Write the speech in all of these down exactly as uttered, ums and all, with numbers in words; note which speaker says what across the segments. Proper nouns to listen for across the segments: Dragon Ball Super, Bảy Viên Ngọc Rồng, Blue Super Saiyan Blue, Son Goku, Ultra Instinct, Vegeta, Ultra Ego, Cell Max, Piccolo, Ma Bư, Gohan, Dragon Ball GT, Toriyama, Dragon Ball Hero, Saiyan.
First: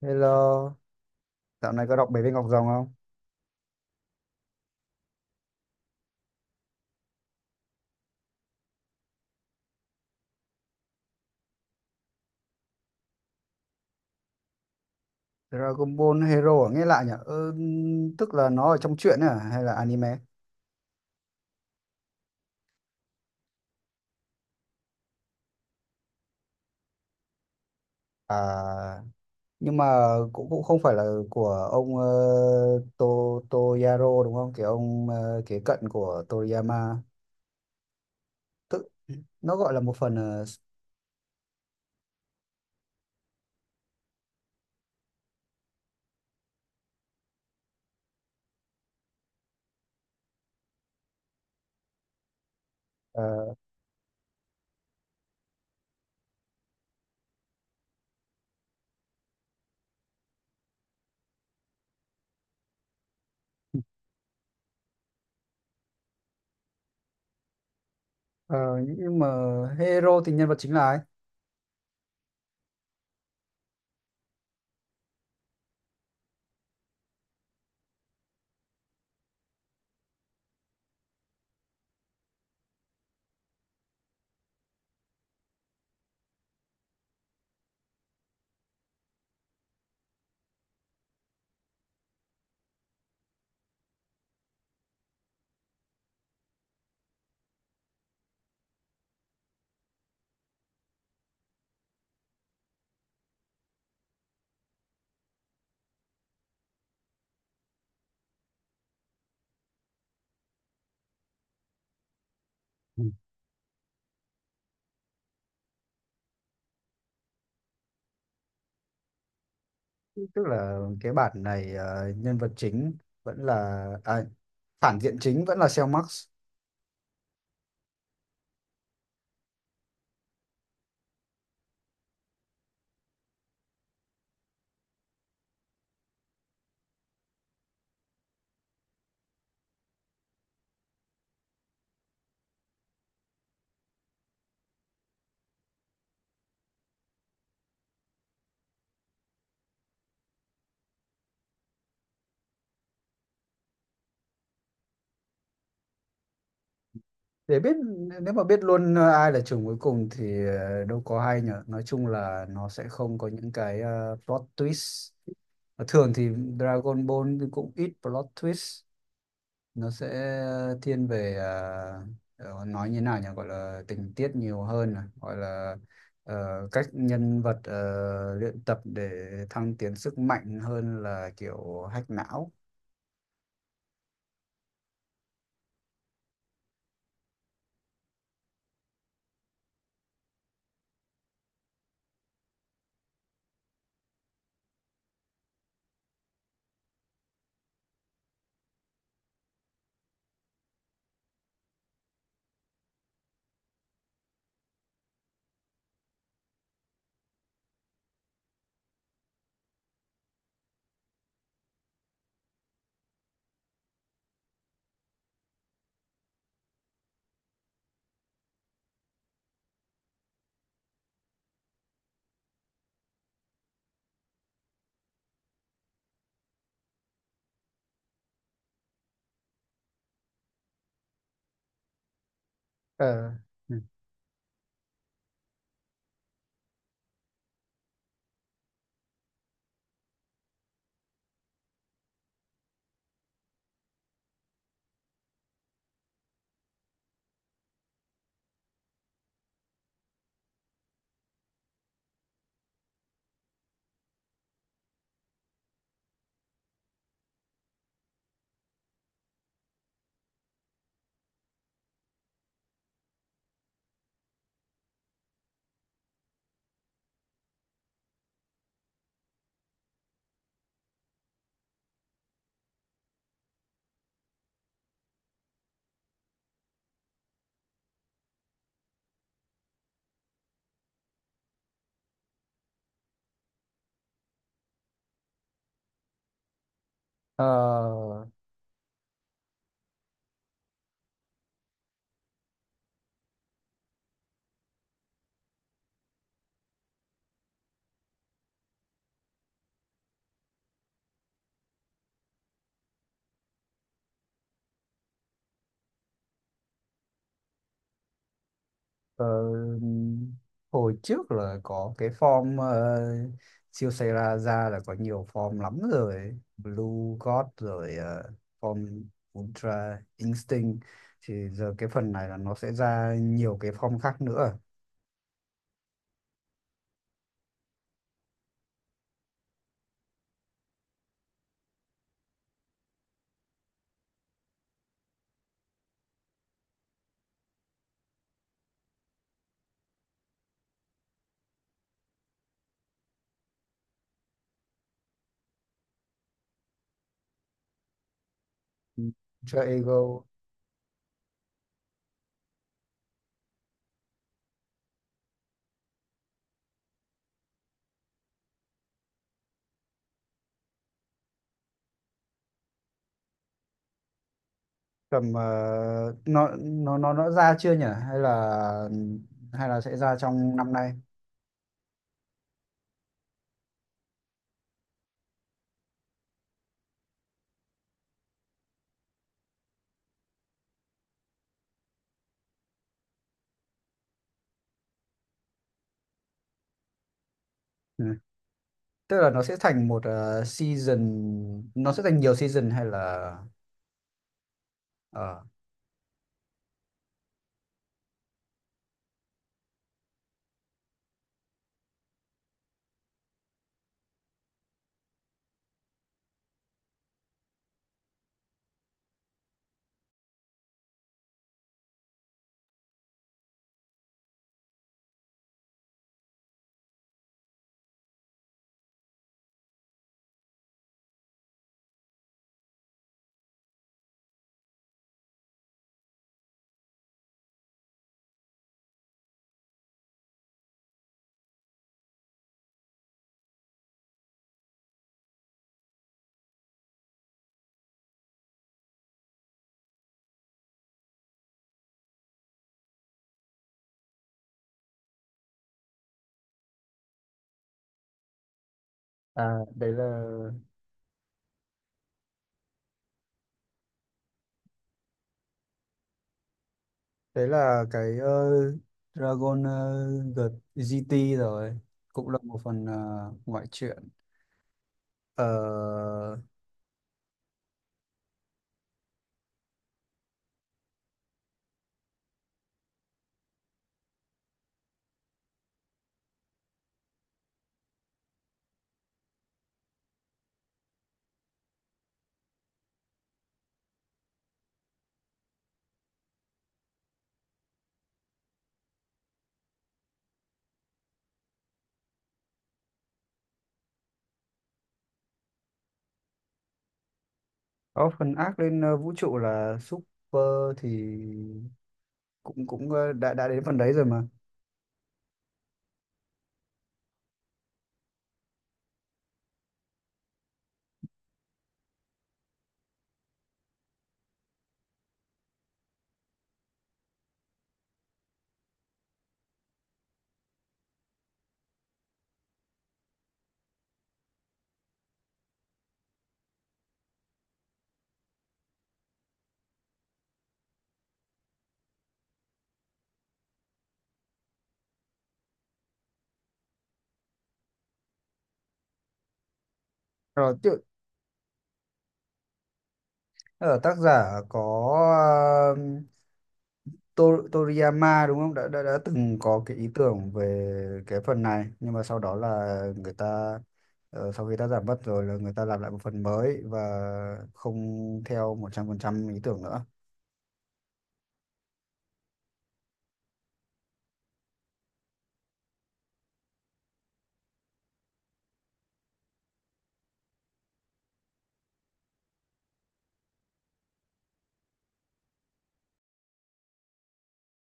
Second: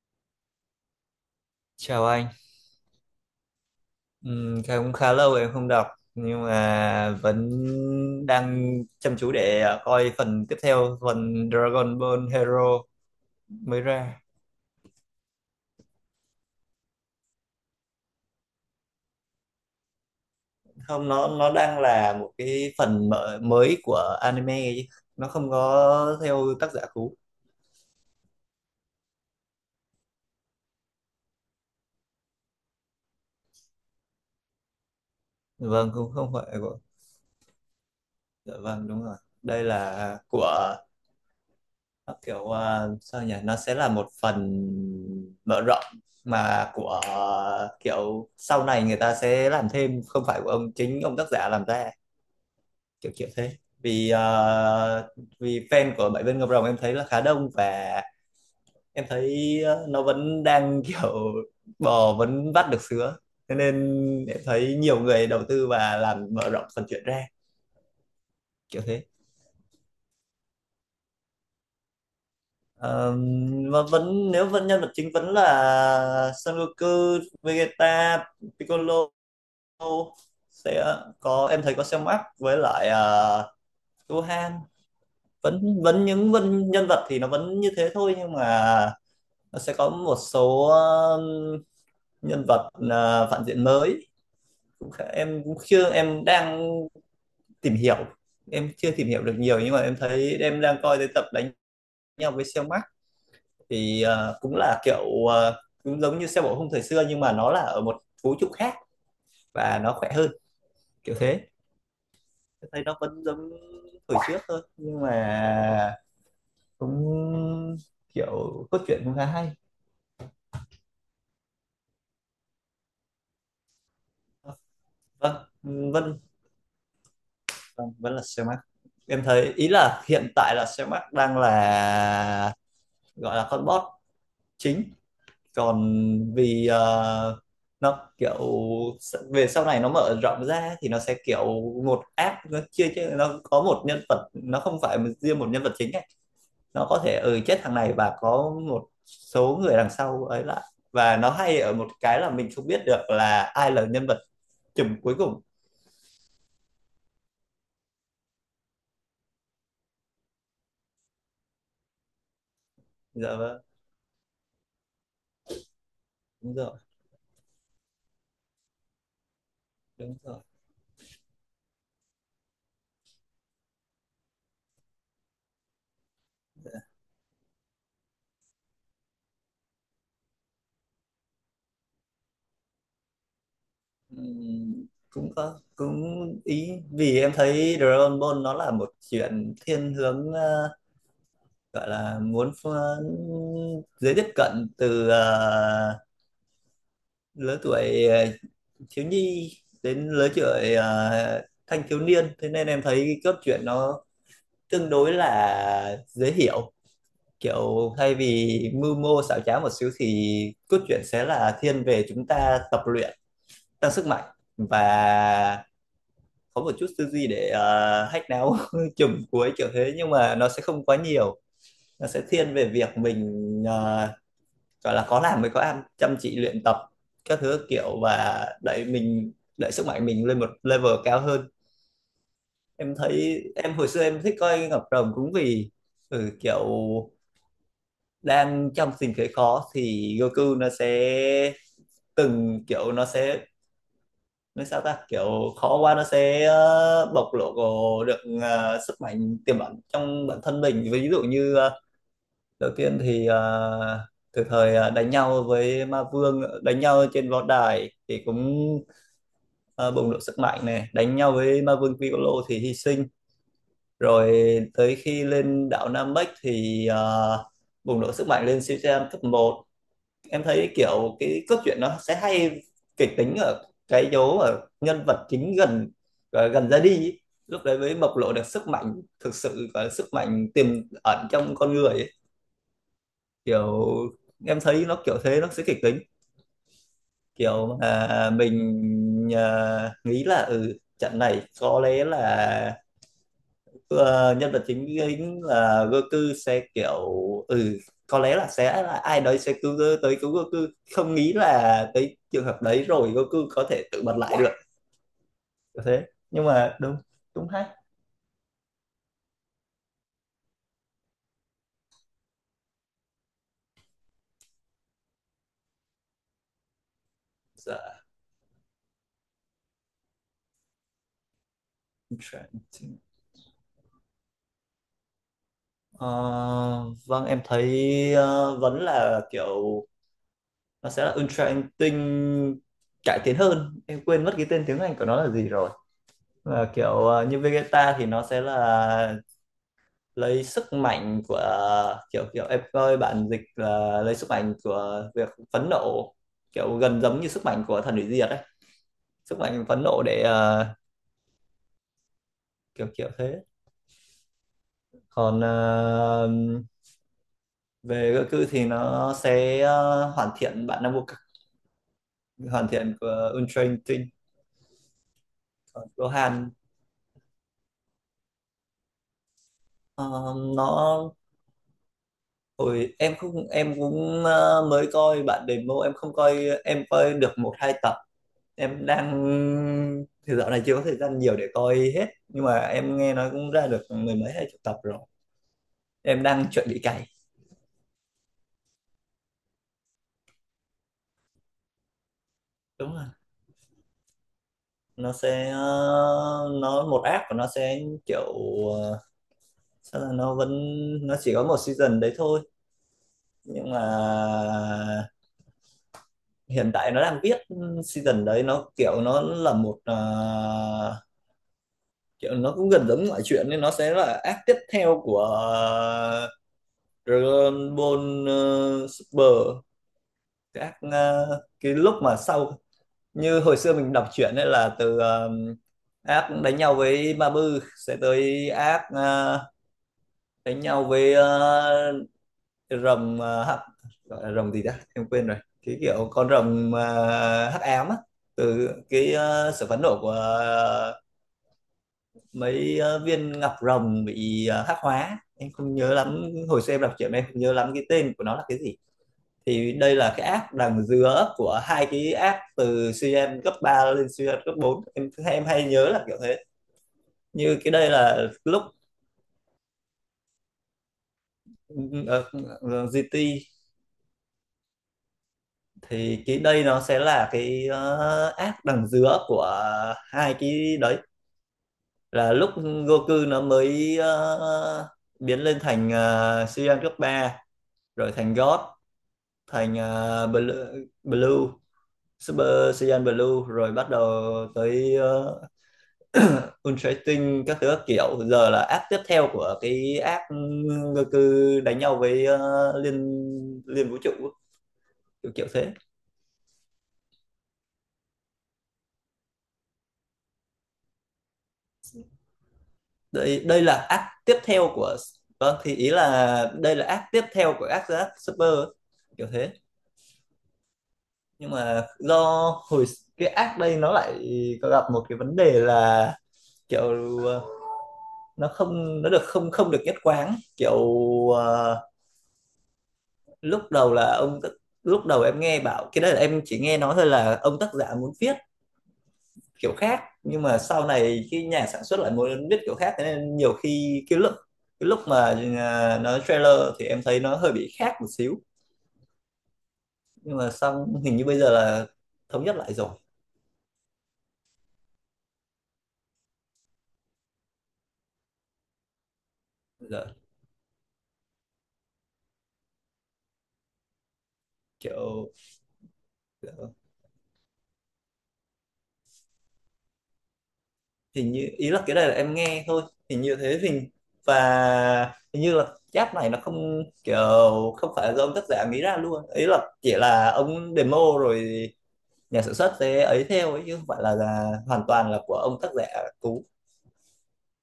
Speaker 1: Hello, dạo này có
Speaker 2: Chào
Speaker 1: đọc Bảy
Speaker 2: anh.
Speaker 1: viên ngọc rồng không?
Speaker 2: Ừm, cũng khá lâu rồi em không đọc, nhưng mà vẫn đang chăm chú để à, coi phần tiếp theo, phần Dragon Ball Hero mới ra.
Speaker 1: Dragon Ball Hero à? Nghe lạ nhỉ? Ừ, tức là nó ở trong truyện ấy à hay là anime?
Speaker 2: Không, nó nó đang là một cái phần mở, mới của anime ấy chứ. Nó không có theo tác giả cũ.
Speaker 1: À, nhưng mà cũng cũng không phải là của ông ờ, To Toyaro đúng không? Cái ông ờ, kế cận
Speaker 2: Vâng, cũng
Speaker 1: của
Speaker 2: không phải của,
Speaker 1: Toriyama.
Speaker 2: dạ
Speaker 1: Tức
Speaker 2: vâng, đúng rồi.
Speaker 1: nó
Speaker 2: Đây
Speaker 1: gọi là một phần
Speaker 2: là
Speaker 1: ờ, s-
Speaker 2: của, kiểu à, sao nhỉ, nó sẽ là một phần mở rộng, mà của uh, kiểu sau này người ta sẽ làm thêm, không phải của ông, chính ông tác giả làm ra, kiểu kiểu
Speaker 1: ờ,
Speaker 2: thế. Vì à, vì fan của Bảy Viên Ngọc Rồng em thấy là khá đông, và em thấy ờ, nó vẫn đang kiểu bò vẫn vắt được sứa, thế nên em thấy nhiều người đầu tư và làm mở rộng phần chuyện ra,
Speaker 1: ờ,
Speaker 2: kiểu thế.
Speaker 1: nhưng mà Hero thì nhân vật chính là ai?
Speaker 2: Ờ, mà vẫn nếu vẫn nhân vật chính vẫn là Son Goku, Vegeta, Piccolo sẽ có, em thấy có Cell Max, với lại uh, Gohan. Vẫn vẫn những vân, nhân vật thì nó vẫn như thế thôi, nhưng mà nó sẽ có một số ờ, nhân vật ờ, phản diện mới. Cũng khá- em cũng chưa, em đang tìm hiểu, em chưa tìm hiểu được nhiều, nhưng mà em thấy em đang coi tới tập đánh nhau với Cell Max. Thì ờ, cũng là kiểu, ờ, cũng giống như xe bộ khung thời xưa, nhưng mà nó là ở một vũ trụ khác và nó khỏe hơn, kiểu thế. Tôi thấy nó
Speaker 1: Ừ.
Speaker 2: vẫn giống thời trước thôi, nhưng mà cũng kiểu cốt truyện cũng khá hay.
Speaker 1: Tức là cái bản này ờ, nhân vật chính vẫn là à, phản diện chính
Speaker 2: Vâng,
Speaker 1: vẫn là Cell
Speaker 2: vâng,
Speaker 1: Max.
Speaker 2: vâng, vẫn là xe Max. Em thấy ý là hiện tại là xe Max đang là, gọi là con boss chính. Còn vì ờ, nó kiểu, s- về sau này nó mở rộng ra thì nó sẽ kiểu một app, nó chia chia nó có một nhân vật, nó không phải một- riêng một nhân vật chính ấy. Nó có thể, ừ, chết thằng này và có một số người đằng sau ấy lại, và nó hay ở một cái là mình không biết được là ai là nhân vật chùm cuối cùng.
Speaker 1: Để biết nếu mà biết luôn ờ, ai là chủng cuối cùng thì ờ, đâu có hay nhở, nói chung là nó sẽ không có
Speaker 2: Dạ
Speaker 1: những
Speaker 2: vâng,
Speaker 1: cái ờ, plot twist. Và thường thì
Speaker 2: đúng rồi,
Speaker 1: Dragon Ball thì cũng ít plot twist, nó sẽ
Speaker 2: đúng rồi.
Speaker 1: thiên về ờ, ờ, nói như nào nhỉ, gọi là tình tiết nhiều hơn à, gọi là ờ, cách nhân vật ờ, luyện tập để thăng tiến sức mạnh hơn là kiểu hack não.
Speaker 2: Ừm, cũng có cũng ý, vì em thấy Dragon Ball nó là một chuyện thiên hướng, ờ, gọi là muốn pha- dễ tiếp cận từ ờ, lứa tuổi ờ, thiếu nhi đến lứa tuổi ờ, thanh thiếu niên. Thế nên em thấy cái cốt truyện nó tương đối là dễ hiểu, kiểu thay vì mưu mô xảo trá một xíu, thì cốt truyện sẽ là thiên về chúng ta tập luyện, tăng sức mạnh, và có một chút tư duy để uh, hack não chùm cuối kiểu thế, nhưng mà nó sẽ không quá nhiều. Nó sẽ thiên về việc mình, ờ, gọi là có làm mới có ăn, chăm chỉ luyện tập các thứ kiểu, và đẩy mình, đẩy sức mạnh mình lên một level cao hơn. Em
Speaker 1: Ờ.
Speaker 2: thấy em
Speaker 1: Ừ.
Speaker 2: hồi xưa em thích coi Ngọc Rồng cũng vì, ừ, kiểu đang trong tình thế khó thì Goku nó sẽ, từng kiểu nó sẽ, nói sao ta, kiểu khó quá nó sẽ ờ, bộc lộ được ờ, sức mạnh tiềm ẩn trong bản thân mình. Ví dụ như ờ, đầu tiên thì à, từ thời à, đánh nhau với ma vương, đánh nhau trên võ đài thì cũng à, bùng nổ sức mạnh này, đánh nhau với ma vương Piccolo thì hy sinh rồi. Tới khi lên đảo Namek thì à, bùng nổ sức mạnh lên Shichiran cấp một. Em thấy kiểu cái cốt truyện nó sẽ hay, kịch tính ở cái dấu ở nhân vật chính gần, à, gần ra đi ý. Lúc đấy mới bộc lộ được sức mạnh thực sự và sức mạnh tiềm ẩn trong con người, kiểu em thấy nó kiểu thế, nó sẽ kịch tính
Speaker 1: Ờ,
Speaker 2: kiểu, à, mình, à, nghĩ là ừ, trận này có lẽ là ờ, nhân vật chính chính là Goku sẽ kiểu, ừ, có lẽ là sẽ là ai đấy sẽ cứu, tới cứu Goku. Không nghĩ là tới trường hợp đấy rồi Goku có thể tự bật lại được, kiểu thế. Nhưng mà đúng, đúng hay.
Speaker 1: ờ, hồi trước là có cái form ờ, siêu xe ra ra là có nhiều form lắm rồi, Blue God
Speaker 2: Dạ,
Speaker 1: rồi ờ, form Ultra Instinct, thì giờ cái phần này là nó sẽ
Speaker 2: interesting.
Speaker 1: ra nhiều cái form khác nữa.
Speaker 2: Ờ, vâng, em thấy ờ, vẫn là kiểu nó sẽ là Ultra Anh cải tiến hơn, em quên mất cái tên tiếng Anh của nó là gì rồi. Mà kiểu ờ, như Vegeta thì nó sẽ là lấy sức mạnh của, kiểu kiểu em coi bản dịch là lấy sức mạnh của việc phẫn nộ, kiểu gần giống như sức mạnh của thần hủy diệt đấy, sức
Speaker 1: Ultra
Speaker 2: mạnh phẫn nộ để
Speaker 1: Ego
Speaker 2: ờ, kiểu kiểu thế. Còn ờ, về Goku thì nó sẽ ờ, hoàn thiện bản năng vô cực, hoàn thiện của Ultra Instinct.
Speaker 1: cầm ờ,
Speaker 2: Còn
Speaker 1: nó
Speaker 2: Gohan
Speaker 1: nó nó nó ra chưa nhỉ hay là hay là sẽ ra
Speaker 2: ờ,
Speaker 1: trong
Speaker 2: nó,
Speaker 1: năm nay?
Speaker 2: ôi, em không, em cũng ờ, mới coi bạn demo, em không coi, em coi được một hai tập. Em đang, thì dạo này chưa có thời gian nhiều để coi hết, nhưng mà em nghe nói cũng ra được mười mấy hai chục tập rồi, em đang chuẩn bị cày.
Speaker 1: Ừ, tức là nó sẽ thành một ờ, season, nó sẽ thành nhiều season hay
Speaker 2: Đúng rồi,
Speaker 1: là
Speaker 2: nó
Speaker 1: ờ,
Speaker 2: sẽ ờ, nó một app của nó sẽ kiểu ờ, sao là nó vẫn, nó chỉ có một season đấy thôi. Nhưng mà hiện tại nó đang viết season đấy, nó kiểu nó là một ờ, kiểu nó cũng gần giống ngoại chuyện, nên nó sẽ là act tiếp theo của ờ, Dragon Ball ờ, Super. Cái act ờ, cái lúc mà sau, như hồi xưa mình đọc truyện ấy, là từ ờ, act đánh nhau với Ma Bư sẽ tới act ờ, đánh nhau với ờ, rồng ờ, hắc, gọi là rồng gì ta em quên rồi, cái kiểu con rồng ờ, hắc ám á, từ cái ờ, sự phẫn nộ của mấy ờ, viên ngọc rồng bị ờ, hắc hóa. Em không nhớ lắm, hồi xưa em đọc chuyện em không nhớ lắm cái tên của nó là cái gì.
Speaker 1: à,
Speaker 2: Thì
Speaker 1: đấy
Speaker 2: đây
Speaker 1: là
Speaker 2: là cái app đằng giữa của hai cái app, từ xê en cấp ba lên xê en cấp bốn, em em hay nhớ là kiểu thế.
Speaker 1: đấy
Speaker 2: Như cái
Speaker 1: là
Speaker 2: đây
Speaker 1: cái
Speaker 2: là
Speaker 1: ờ,
Speaker 2: lúc
Speaker 1: Dragon ờ, G- giê tê rồi, cũng
Speaker 2: ờ,
Speaker 1: là một phần
Speaker 2: ờ,
Speaker 1: ờ,
Speaker 2: giê tê,
Speaker 1: ngoại truyện. Ờ,
Speaker 2: thì cái đây nó sẽ là cái ờ, app đằng giữa của hai cái đấy, là lúc Goku nó mới ờ, biến lên thành uh, Saiyan cấp ba, rồi thành God, thành uh, Blue, Blue Super Saiyan Blue, rồi bắt đầu tới uh, Ultra các thứ các kiểu. Giờ là app tiếp theo của cái app Goku đánh nhau với ờ, liên liên vũ trụ, kiểu kiểu thế.
Speaker 1: có phần ác lên ờ, vũ trụ là Super thì cũng cũng ờ, đã
Speaker 2: đây
Speaker 1: đã đến
Speaker 2: đây
Speaker 1: phần
Speaker 2: là
Speaker 1: đấy rồi
Speaker 2: app
Speaker 1: mà.
Speaker 2: tiếp theo của, vâng thì ý là đây là app tiếp theo của app app Super, kiểu thế. Nhưng mà do hồi cái app đây nó lại có gặp một cái vấn đề là kiểu, uh, nó không nó được, không không được nhất quán, kiểu ờ, lúc đầu là ông, lúc đầu em nghe bảo cái đấy, là em chỉ nghe nói thôi, là ông tác giả muốn viết kiểu khác, nhưng mà sau này khi nhà sản xuất lại muốn viết kiểu khác, thế nên nhiều khi cái lúc cái lúc mà ờ, nó trailer thì em thấy nó hơi bị khác một xíu. Nhưng
Speaker 1: rồi
Speaker 2: mà
Speaker 1: tự-
Speaker 2: xong hình như bây giờ là thống nhất lại rồi.
Speaker 1: ờ, tác giả có To- Toriyama đúng không đã, đã đã từng có cái ý
Speaker 2: Giờ
Speaker 1: tưởng về cái phần này nhưng mà sau đó là người ta ờ, sau khi tác giả mất rồi là
Speaker 2: kiểu
Speaker 1: người ta làm lại một phần mới
Speaker 2: ờ,
Speaker 1: và không theo một trăm phần trăm ý tưởng nữa.
Speaker 2: hình như ý là cái này là em nghe thôi, hình như thế, hình và hình như là giáp này nó không kiểu, không phải do ông tác giả nghĩ ra luôn, ý là chỉ là ông demo rồi nhà sản xuất sẽ ấy theo ấy, chứ không phải là, là hoàn toàn là của ông tác giả cũ.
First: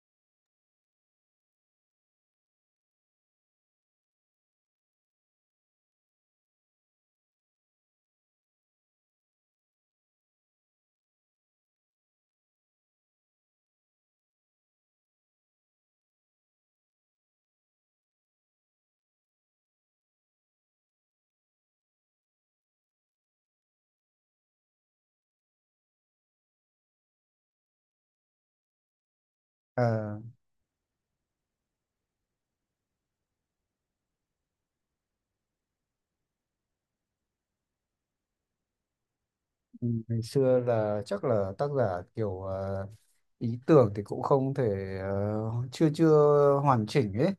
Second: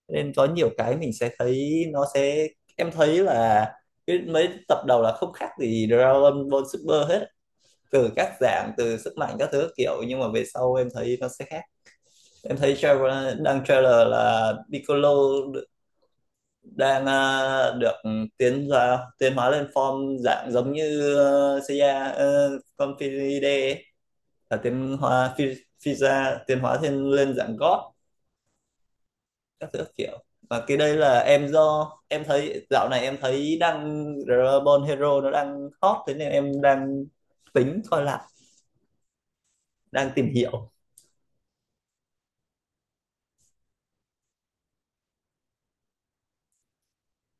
Speaker 2: Nên có nhiều cái mình sẽ thấy nó sẽ, em thấy là cái mấy tập đầu là không khác gì Dragon Ball Super hết, từ các dạng, từ sức mạnh các thứ kiểu, nhưng mà về sau em thấy nó sẽ khác. Em thấy trailer, đăng trailer là Piccolo đang ờ, được tiến ra, tiến hóa lên form dạng giống như uh, Seiya ờ, con, là tiến hóa Fi- tiến hóa thêm lên dạng God các thứ
Speaker 1: Ờ,
Speaker 2: kiểu. Và cái đây là em, do em thấy dạo này em thấy đang Dragon Hero nó đang hot, thế nên em đang tính coi lại, đang
Speaker 1: ngày
Speaker 2: tìm
Speaker 1: xưa
Speaker 2: hiểu.
Speaker 1: là chắc là tác giả kiểu ờ, ý tưởng thì cũng không thể ờ, chưa chưa hoàn chỉnh ấy,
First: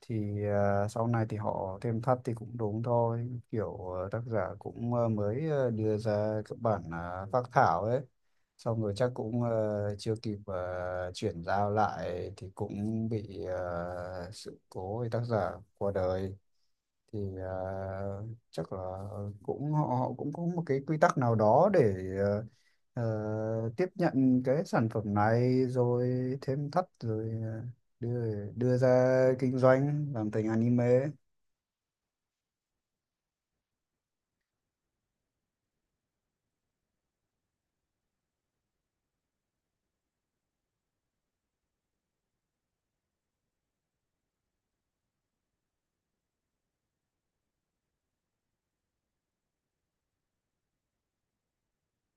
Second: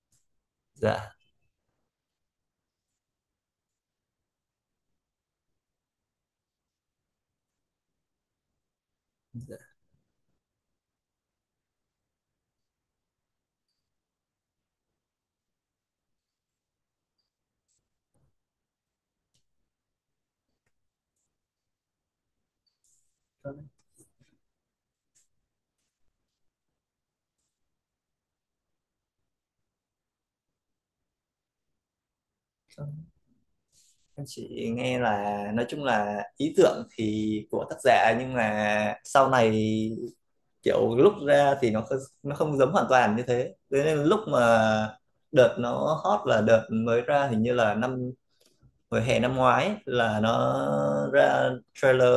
Speaker 1: thì ờ, sau
Speaker 2: Dạ,
Speaker 1: này thì họ thêm thắt thì cũng đúng thôi, kiểu ờ, tác giả cũng ờ, mới ờ, đưa ra các bản ờ, phác thảo ấy, xong rồi chắc cũng ờ, chưa kịp ờ, chuyển giao lại thì cũng bị ờ, sự cố thì tác giả qua đời, thì à, chắc là cũng họ, họ cũng có một cái quy tắc nào đó để ờ, ờ, tiếp nhận cái sản phẩm này rồi thêm thắt rồi ờ, đưa đưa ra kinh doanh làm thành anime.
Speaker 2: em chỉ nghe là nói chung là ý tưởng thì của tác giả, nhưng mà sau này kiểu lúc ra thì nó không- nó không giống hoàn toàn như thế. Thế nên lúc mà đợt nó hot là đợt mới ra, hình như là năm hồi hè năm ngoái ấy, là nó ra trailer.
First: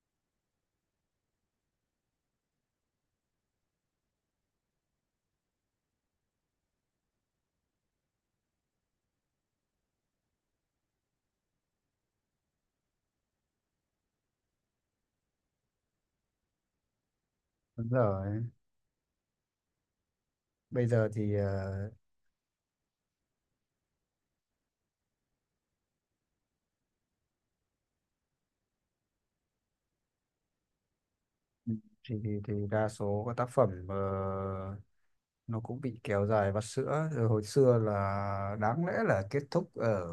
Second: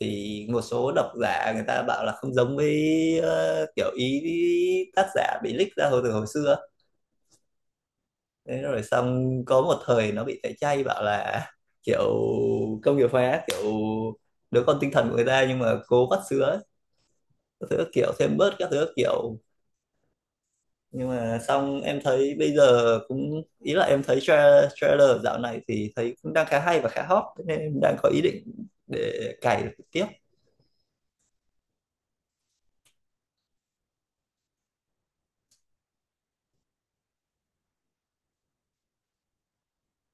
Speaker 2: Thì một số độc giả người ta bảo là không giống với ờ, kiểu ý tác giả bị leak ra hồi từ hồi xưa. Thế rồi xong có một thời nó bị tẩy chay, bảo là kiểu công nghiệp hóa, kiểu đứa con tinh thần của người ta nhưng mà cố vắt sữa ấy, các thứ các
Speaker 1: Đúng
Speaker 2: kiểu, thêm
Speaker 1: rồi,
Speaker 2: bớt các thứ các kiểu.
Speaker 1: bây
Speaker 2: Nhưng
Speaker 1: giờ thì
Speaker 2: mà xong
Speaker 1: ờ,
Speaker 2: em thấy bây giờ, cũng ý là em thấy tra- trailer dạo này thì thấy cũng đang khá hay và khá hot. Thế nên em đang có ý định để cày tiếp.
Speaker 1: thì thì, thì đa số các tác phẩm ờ, nó cũng bị kéo dài vắt sữa rồi, hồi xưa là đáng lẽ là kết thúc ở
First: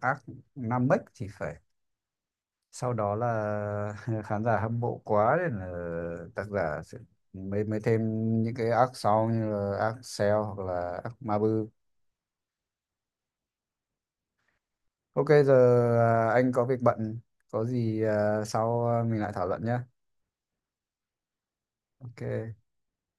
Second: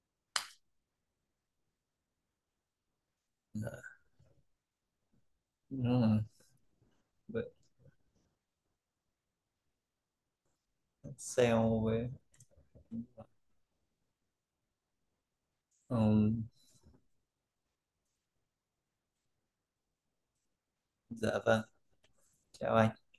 Speaker 1: arc năm thì phải, sau đó là khán giả hâm mộ quá nên là
Speaker 2: Ừ,
Speaker 1: tác giả sẽ mới mới thêm những cái arc sau như là arc Cell hoặc là arc Mabu.
Speaker 2: sale với,
Speaker 1: Ok giờ à,
Speaker 2: ừ,
Speaker 1: anh có việc bận, có gì à, sau à, mình lại thảo luận nhé.
Speaker 2: dạ vâng,
Speaker 1: Ok.
Speaker 2: chào anh.